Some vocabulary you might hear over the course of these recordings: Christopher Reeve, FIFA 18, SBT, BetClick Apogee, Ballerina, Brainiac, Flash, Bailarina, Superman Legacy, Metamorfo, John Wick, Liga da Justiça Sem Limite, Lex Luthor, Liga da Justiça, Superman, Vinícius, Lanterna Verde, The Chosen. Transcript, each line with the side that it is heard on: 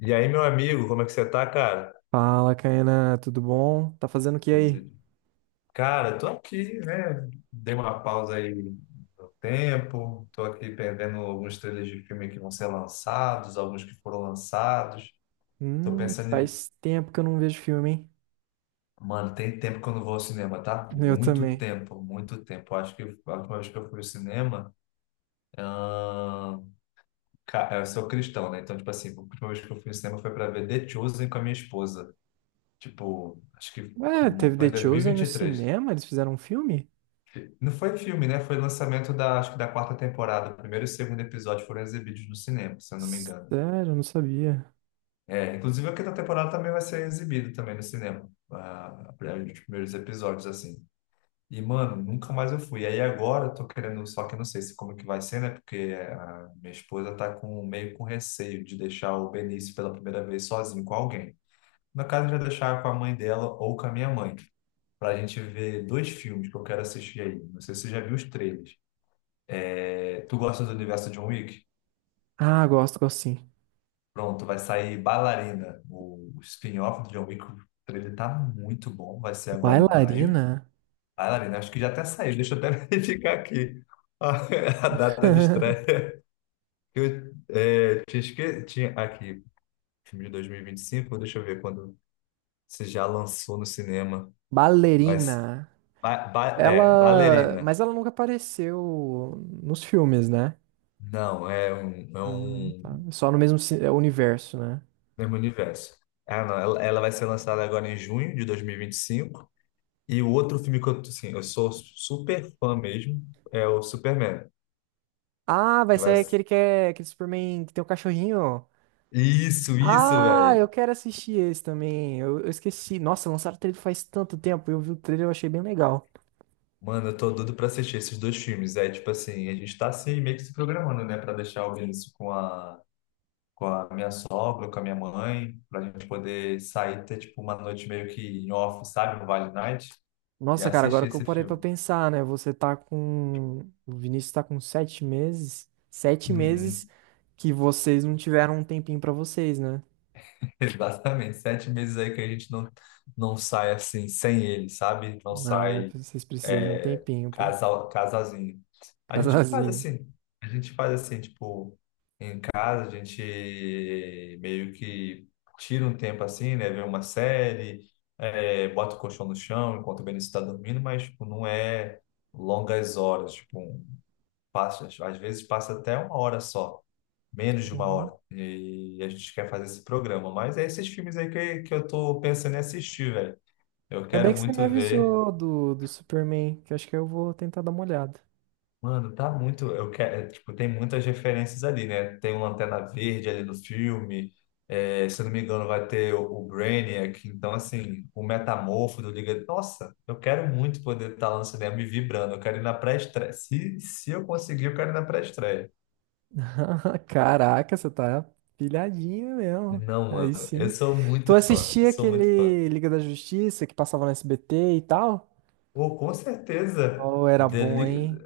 left: E aí, meu amigo, como é que você tá, cara?
right: Fala, Caena, tudo bom? Tá fazendo o que aí?
left: Tudo- Cara, tô aqui, né? Dei uma pausa aí no tempo, tô aqui perdendo alguns trailers de filme que vão ser lançados, alguns que foram lançados. Tô pensando em...
right: Faz tempo que eu não vejo filme, hein?
left: Mano, tem tempo que eu não vou ao cinema, tá?
right: Eu
left: Muito
right: também.
left: tempo, muito tempo. Eu acho que a última vez que eu fui ao cinema... ahn, Eu sou cristão, né? Então, tipo assim, a última vez que eu fui ao cinema foi pra ver The Chosen com a minha esposa. Tipo, acho que
right: Ué, teve
left: foi em
right: The Chosen no
left: 2023.
right: cinema? Eles fizeram um filme?
left: Não foi filme, né? Foi lançamento da, acho que da quarta temporada. O primeiro e o segundo episódio foram exibidos no cinema, se eu não me engano.
right: Sério, eu não sabia.
left: É, inclusive a quinta temporada também vai ser exibida também no cinema. Ah, os primeiros episódios, assim. E, mano, nunca mais eu fui. Aí agora eu tô querendo, só que eu não sei se como que vai ser, né? Porque a minha esposa tá meio com receio de deixar o Benício pela primeira vez sozinho com alguém. No caso, já deixar com a mãe dela ou com a minha mãe. Pra gente ver dois filmes que eu quero assistir aí. Não sei se você já viu os trailers. É, tu gosta do universo John Wick?
right: Ah, gosto, gosto sim.
left: Pronto, vai sair Bailarina, o spin-off do John Wick. O trailer tá muito bom, vai ser agora em maio.
right: Bailarina?
left: Bailarina, acho que já até saiu, deixa eu até verificar aqui a, a data de estreia. Eu é, tinha, esque... Tinha aqui, filme de 2025, deixa eu ver quando se já lançou no cinema. Vai, s-
right: Ballerina.
left: ba, ba- é,
right: Ela.
left: Bailarina.
right: Mas ela nunca apareceu nos filmes, né?
left: Não, é um, é
right: Ah,
left: um
right: tá. Só no mesmo é, universo, né?
left: mesmo universo. Ah, não, ela vai ser lançada agora em junho de 2025. E o outro filme que eu, assim, eu sou super fã mesmo é o Superman,
right: Ah, vai
left: que vai...
right: ser aquele que é aquele Superman que tem o cachorrinho.
left: Isso,
right: Ah, eu
left: velho.
right: quero assistir esse também. Eu esqueci. Nossa, lançaram o trailer faz tanto tempo. Eu vi o trailer, e eu achei bem legal.
left: Mano, eu tô doido pra assistir esses dois filmes. Aí, tipo assim, a gente tá assim, meio que se programando, né? Pra deixar o Vinícius com a minha sogra, com a minha mãe, pra gente poder sair, ter, tipo, uma noite meio que em off, sabe? No Vale Night, e
right: Nossa, cara, agora
left: assistir
right: que eu
left: esse
right: parei pra
left: filme.
right: pensar, né? Você tá com. O Vinícius tá com sete meses. Sete meses
left: Uhum.
right: que vocês não tiveram um tempinho pra vocês, né?
left: Exatamente. 7 meses aí que a gente não sai assim, sem ele, sabe? Não
right: Ah,
left: sai
right: vocês precisam de um
left: é,
right: tempinho, pô.
left: casal, casalzinho. A gente faz
right: Casalzinho.
left: assim, a gente faz assim, tipo, em casa a gente meio que tira um tempo assim, né? Vê uma série, bota o colchão no chão enquanto o Benício está dormindo, mas tipo, não é longas horas, tipo, às vezes passa até uma hora só, menos de uma
right: Uhum.
left: hora. E a gente quer fazer esse programa, mas é esses filmes aí que eu tô pensando em assistir, velho. Eu
right: Ainda bem
left: quero
right: que você me
left: muito ver.
right: avisou do Superman, que eu acho que eu vou tentar dar uma olhada.
left: Mano, tá muito. Eu quero, tipo, tem muitas referências ali, né? Tem o Lanterna Verde ali no filme. Se eu não me engano, vai ter o Brainiac. Então, assim, o Metamorfo do Liga. Nossa, eu quero muito poder estar lá no cinema me vibrando. Eu quero ir na pré-estreia. Se eu conseguir, eu quero ir na pré-estreia.
right: Caraca, você tá pilhadinha mesmo.
left: Não,
right: Aí
left: mano, eu
right: sim.
left: sou
right: Tu
left: muito fã. Eu
right: assistia
left: sou muito fã.
right: aquele Liga da Justiça que passava no SBT e tal?
left: Ou com certeza.
right: Oh, era bom, hein?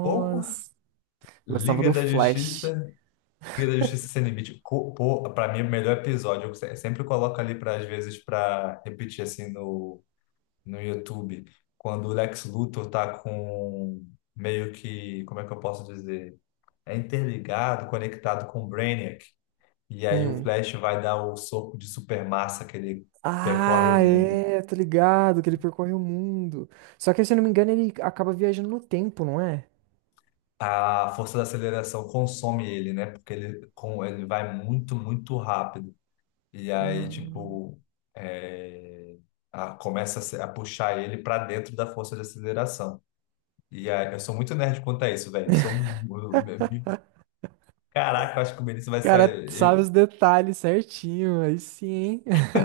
left: Como?
right: Eu gostava
left: Liga
right: do
left: da
right: Flash.
left: Justiça. Liga da Justiça Sem Limite, pô, pra mim, é o melhor episódio, eu sempre coloco ali, pra, às vezes, pra repetir, assim, no YouTube, quando o Lex Luthor tá com meio que, como é que eu posso dizer? É interligado, conectado com o Brainiac, e aí o
right: Hum.
left: Flash vai dar o soco de supermassa que ele percorre
right: Ah,
left: o mundo.
right: é, tô ligado que ele percorre o mundo. Só que, se eu não me engano, ele acaba viajando no tempo, não é?
left: A força da aceleração consome ele, né? Porque ele vai muito, muito rápido. E aí,
right: Ah.
left: tipo, é, começa a, se- a puxar ele pra dentro da força de aceleração. E aí, eu sou muito nerd quanto a isso, velho. Sou, um- eu- Caraca, eu acho que o Benício vai
right: Cara,
left: ser.
right: sabe
left: Eu,
right: os detalhes certinho. Aí sim, hein?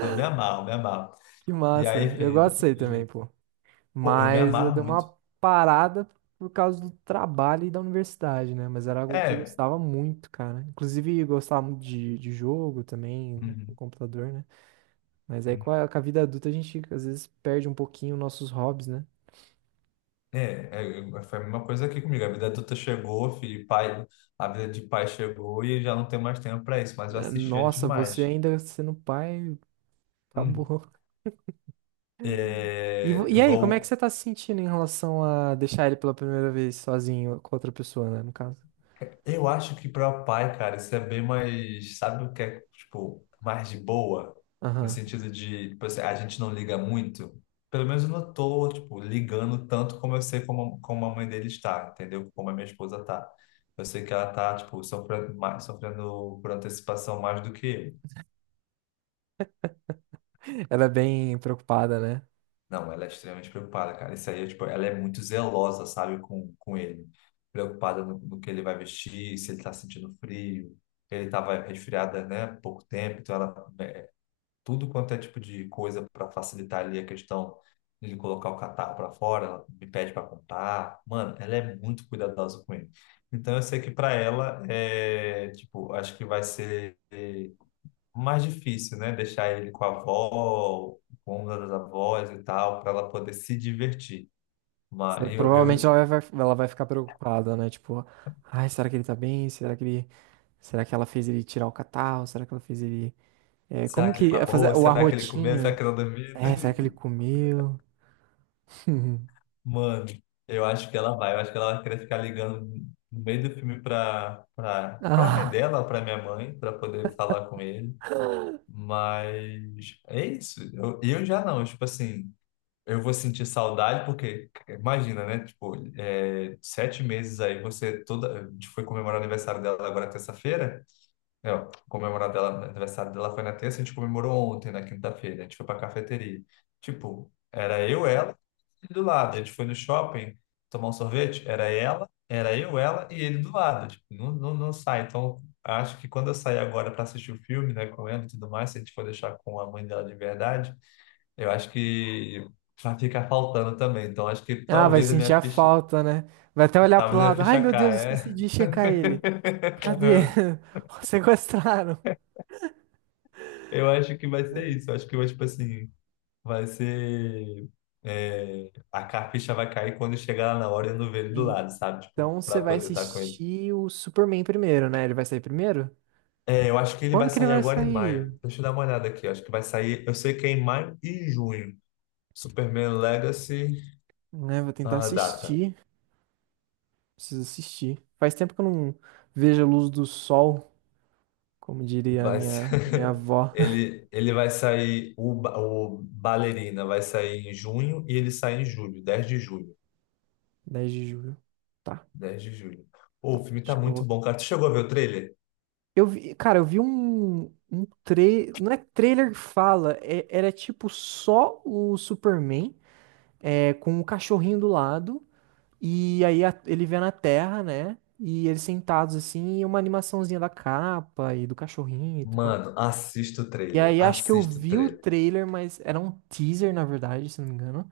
left: eu me amarro, me amarro.
right: Que
left: E aí,
right: massa. Eu gosto disso
left: enfim,
right: aí também, pô.
left: pô, eu me
right: Mas eu
left: amarro
right: dei
left: muito.
right: uma parada por causa do trabalho e da universidade, né? Mas era algo que eu
left: É.
right: gostava muito, cara. Inclusive, eu gostava muito de jogo também, no
left: Uhum,
right: computador, né? Mas aí
left: uhum.
right: com a vida adulta a gente às vezes perde um pouquinho nossos hobbies, né?
left: É, é, foi a mesma coisa aqui comigo. A vida adulta chegou, filho, pai, a vida de pai chegou e já não tem mais tempo pra isso, mas eu assistia
right: Nossa, você
left: demais.
right: ainda sendo pai,
left: Hum.
right: acabou. E,
left: É,
right: e aí, como é que
left: igual
right: você tá se sentindo em relação a deixar ele pela primeira vez sozinho com outra pessoa, né? No caso.
left: Eu acho que para pai, cara, isso é bem mais, sabe o que é, tipo, mais de boa, no
right: Aham.
left: sentido de, tipo assim, a gente não liga muito. Pelo menos eu não tô, tipo, ligando tanto como eu sei como a mãe dele está, entendeu? Como a minha esposa tá. Eu sei que ela tá, tipo, sofrendo, mais, sofrendo por antecipação mais do que eu.
right: Ela é bem preocupada, né?
left: Não, ela é extremamente preocupada, cara. Isso aí, é, tipo, ela é muito zelosa, sabe, com ele. Preocupada no que ele vai vestir, se ele tá sentindo frio. Ele tava resfriada, né, há pouco tempo, então ela... tudo quanto é tipo de coisa para facilitar ali a questão de ele colocar o catarro para fora, ela me pede para comprar. Mano, ela é muito cuidadosa com ele. Então eu sei que para ela, tipo, acho que vai ser mais difícil, né? Deixar ele com a avó, com uma das avós e tal, para ela poder se divertir. Mas eu,
right: Provavelmente
left: eu,
right: ela vai ficar preocupada, né? Tipo, ai, será que ele tá bem? Será que ele, será que ela fez ele tirar o catarro? Será que ela fez ele,
left: Será
right: como
left: que ele
right: que é fazer
left: mamou?
right: o
left: Será que ele comeu? Será
right: arrotinho?
left: que ela dormiu?
right: É, será que ele comeu?
left: Mano, eu acho que ela vai. Eu acho que ela vai querer ficar ligando no meio do filme para mãe
right: Ah,
left: dela, para minha mãe, para poder falar com ele. Mas é isso. Eu já não, tipo assim. Eu vou sentir saudade porque, imagina, né? Tipo, 7 meses aí, você toda. A gente foi comemorar o aniversário dela agora terça-feira. É, ó, comemorar dela, o aniversário dela foi na terça, a gente comemorou ontem, na quinta-feira. A gente foi pra cafeteria. Tipo, era eu, ela e ele do lado. A gente foi no shopping tomar um sorvete, era ela, era eu, ela e ele do lado. Tipo, não, não, não sai. Então, acho que quando eu sair agora para assistir o filme, né, com ela e tudo mais, se a gente for deixar com a mãe dela de verdade. Eu acho que vai ficar faltando também. Então, acho que
right: ah, vai
left: talvez a
right: sentir
left: minha
right: a
left: ficha,
right: falta, né? Vai até olhar pro
left: talvez a minha
right: lado. Ai,
left: ficha
right: meu Deus, esqueci
left: caia.
right: de checar ele. Cadê?
left: Aham.
right: Sequestraram.
left: Eu acho que vai ser isso. Eu acho que, eu, tipo assim, vai ser. Ficha vai cair quando chegar lá na hora e eu não ver ele do lado, sabe? Tipo,
right: Então você
left: pra
right: vai
left: poder estar com ele.
right: assistir o Superman primeiro, né? Ele vai sair primeiro?
left: É, eu acho que ele
right: Quando
left: vai
right: que ele
left: sair
right: vai
left: agora em
right: sair?
left: maio. Deixa eu dar uma olhada aqui. Eu acho que vai sair. Eu sei que é em maio e junho. Superman Legacy,
right: Né, vou tentar
left: a data.
right: assistir. Preciso assistir. Faz tempo que eu não vejo a luz do sol, como diria a
left: Vai ser-
right: minha avó,
left: ele vai sair, o Ballerina vai sair em junho e ele sai em julho, 10 de julho.
right: dez de julho. Tá,
left: 10 de julho. Pô, o filme tá
right: acho que eu
left: muito
right: vou.
left: bom, cara. Tu chegou a ver o trailer?
right: Eu vi, cara, um trailer. Não é trailer que fala, era tipo só o Superman com o cachorrinho do lado. E aí ele vê na Terra, né? E eles sentados assim, e uma animaçãozinha da capa e do cachorrinho e tal.
left: Mano, assista o
right: E
left: trailer.
right: aí acho que eu
left: Assista o
right: vi o
left: trailer.
right: trailer, mas era um teaser, na verdade, se não me engano.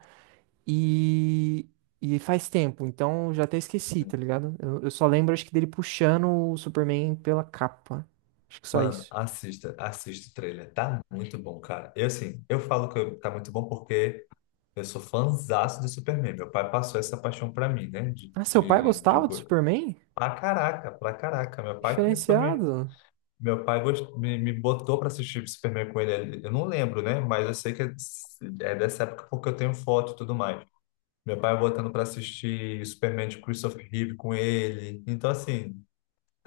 right: E, e faz tempo, então já até esqueci, tá ligado? Eu só lembro, acho que dele puxando o Superman pela capa. Acho que só
left: Mano,
right: isso.
left: assista, assista o trailer. Tá muito bom, cara. Eu, assim, eu falo que tá muito bom porque eu sou fãzaço do Superman. Meu pai passou essa paixão pra mim, né?
right: Ah, seu pai gostava do Superman?
left: Pra caraca, pra caraca. Meu pai que me,
right: Diferenciado.
left: Meu pai gost- me botou para assistir Superman com ele. Eu não lembro, né? Mas eu sei que é dessa época porque eu tenho foto e tudo mais. Meu pai botando para assistir Superman de Christopher Reeve com ele. Então, assim,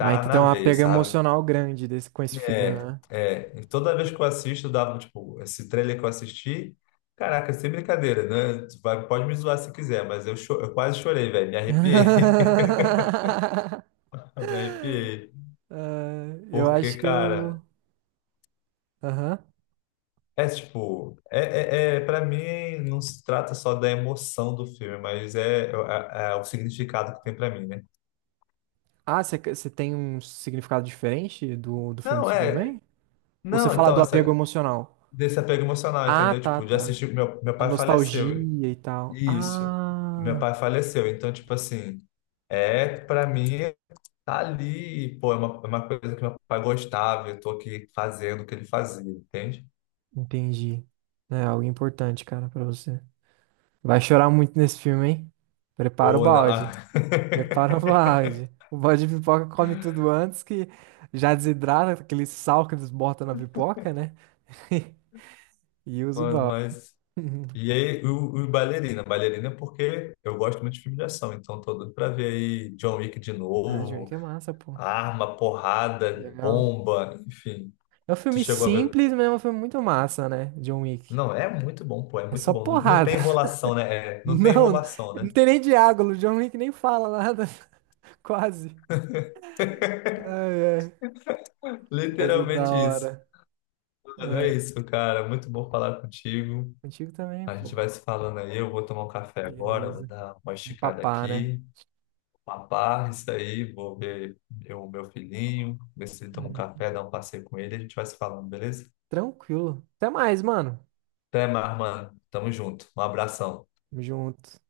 right: Ah, então tem
left: na
right: uma
left: veia,
right: pega
left: sabe?
right: emocional grande desse, com esse filme,
left: É,
right: né?
left: é. E toda vez que eu assisto, eu dava, tipo, esse trailer que eu assisti. Caraca, sem brincadeira, né? Pode me zoar se quiser, mas eu quase chorei, velho. Me arrepiei. Me arrepiei.
right: Ah, eu
left: Porque,
right: acho que eu.
left: cara.
right: Aham.
left: É tipo, para mim não se trata só da emoção do filme, mas é o significado que tem pra mim, né?
right: Ah, você tem um significado diferente do filme do
left: Não,
right: Superman? Ou você
left: não,
right: fala
left: então
right: do apego
left: essa
right: emocional?
left: desse apego emocional,
right: Ah,
left: entendeu?
right: tá,
left: Tipo, de
right: tá.
left: assistir meu
right: A
left: pai faleceu.
right: nostalgia e tal.
left: Isso. Meu
right: Ah,
left: pai faleceu, então tipo assim, é pra mim tá ali, pô, é uma coisa que meu pai gostava, eu tô aqui fazendo o que ele fazia, entende?
right: entendi. É algo importante, cara, pra você. Vai chorar muito nesse filme, hein? Prepara o
left: Ou não, ah,
right: balde. Prepara o balde. O balde de pipoca come tudo antes que já desidrata aquele sal que eles botam na pipoca, né? E usa o
left: mano,
right: balde.
left: mas. E aí, o Bailarina. Bailarina é porque eu gosto muito de filme de ação, então tô doido pra ver aí John Wick de
right: Ah, John
left: novo,
right: Wick é massa, pô.
left: arma, porrada,
right: Legal.
left: bomba, enfim.
right: É um
left: Tu
right: filme
left: chegou a ver?
right: simples, mas é um filme muito massa, né? John Wick.
left: Não, é muito bom, pô, é
right: É
left: muito
right: só
left: bom. Não, não
right: porrada.
left: tem enrolação, né? É, não tem
right: Não,
left: enrolação, né?
right: não tem nem diálogo. John Wick nem fala nada, quase. Ai, ai. Mas é da
left: Literalmente isso.
right: hora.
left: Mano, é isso, cara. Muito bom falar contigo.
right: Contigo também,
left: A gente
right: pô.
left: vai se falando aí. Eu vou tomar um café agora, vou
right: Beleza.
left: dar uma
right: Um
left: esticada
right: papá, né?
left: aqui. Uma barra, isso aí, vou ver eu, meu filhinho, ver se ele toma um
right: Hum,
left: café, dar um passeio com ele, a gente vai se falando, beleza?
right: Tranquilo. Até mais, mano.
left: Até mais, mano. Tamo junto. Um abração.
right: Tamo junto.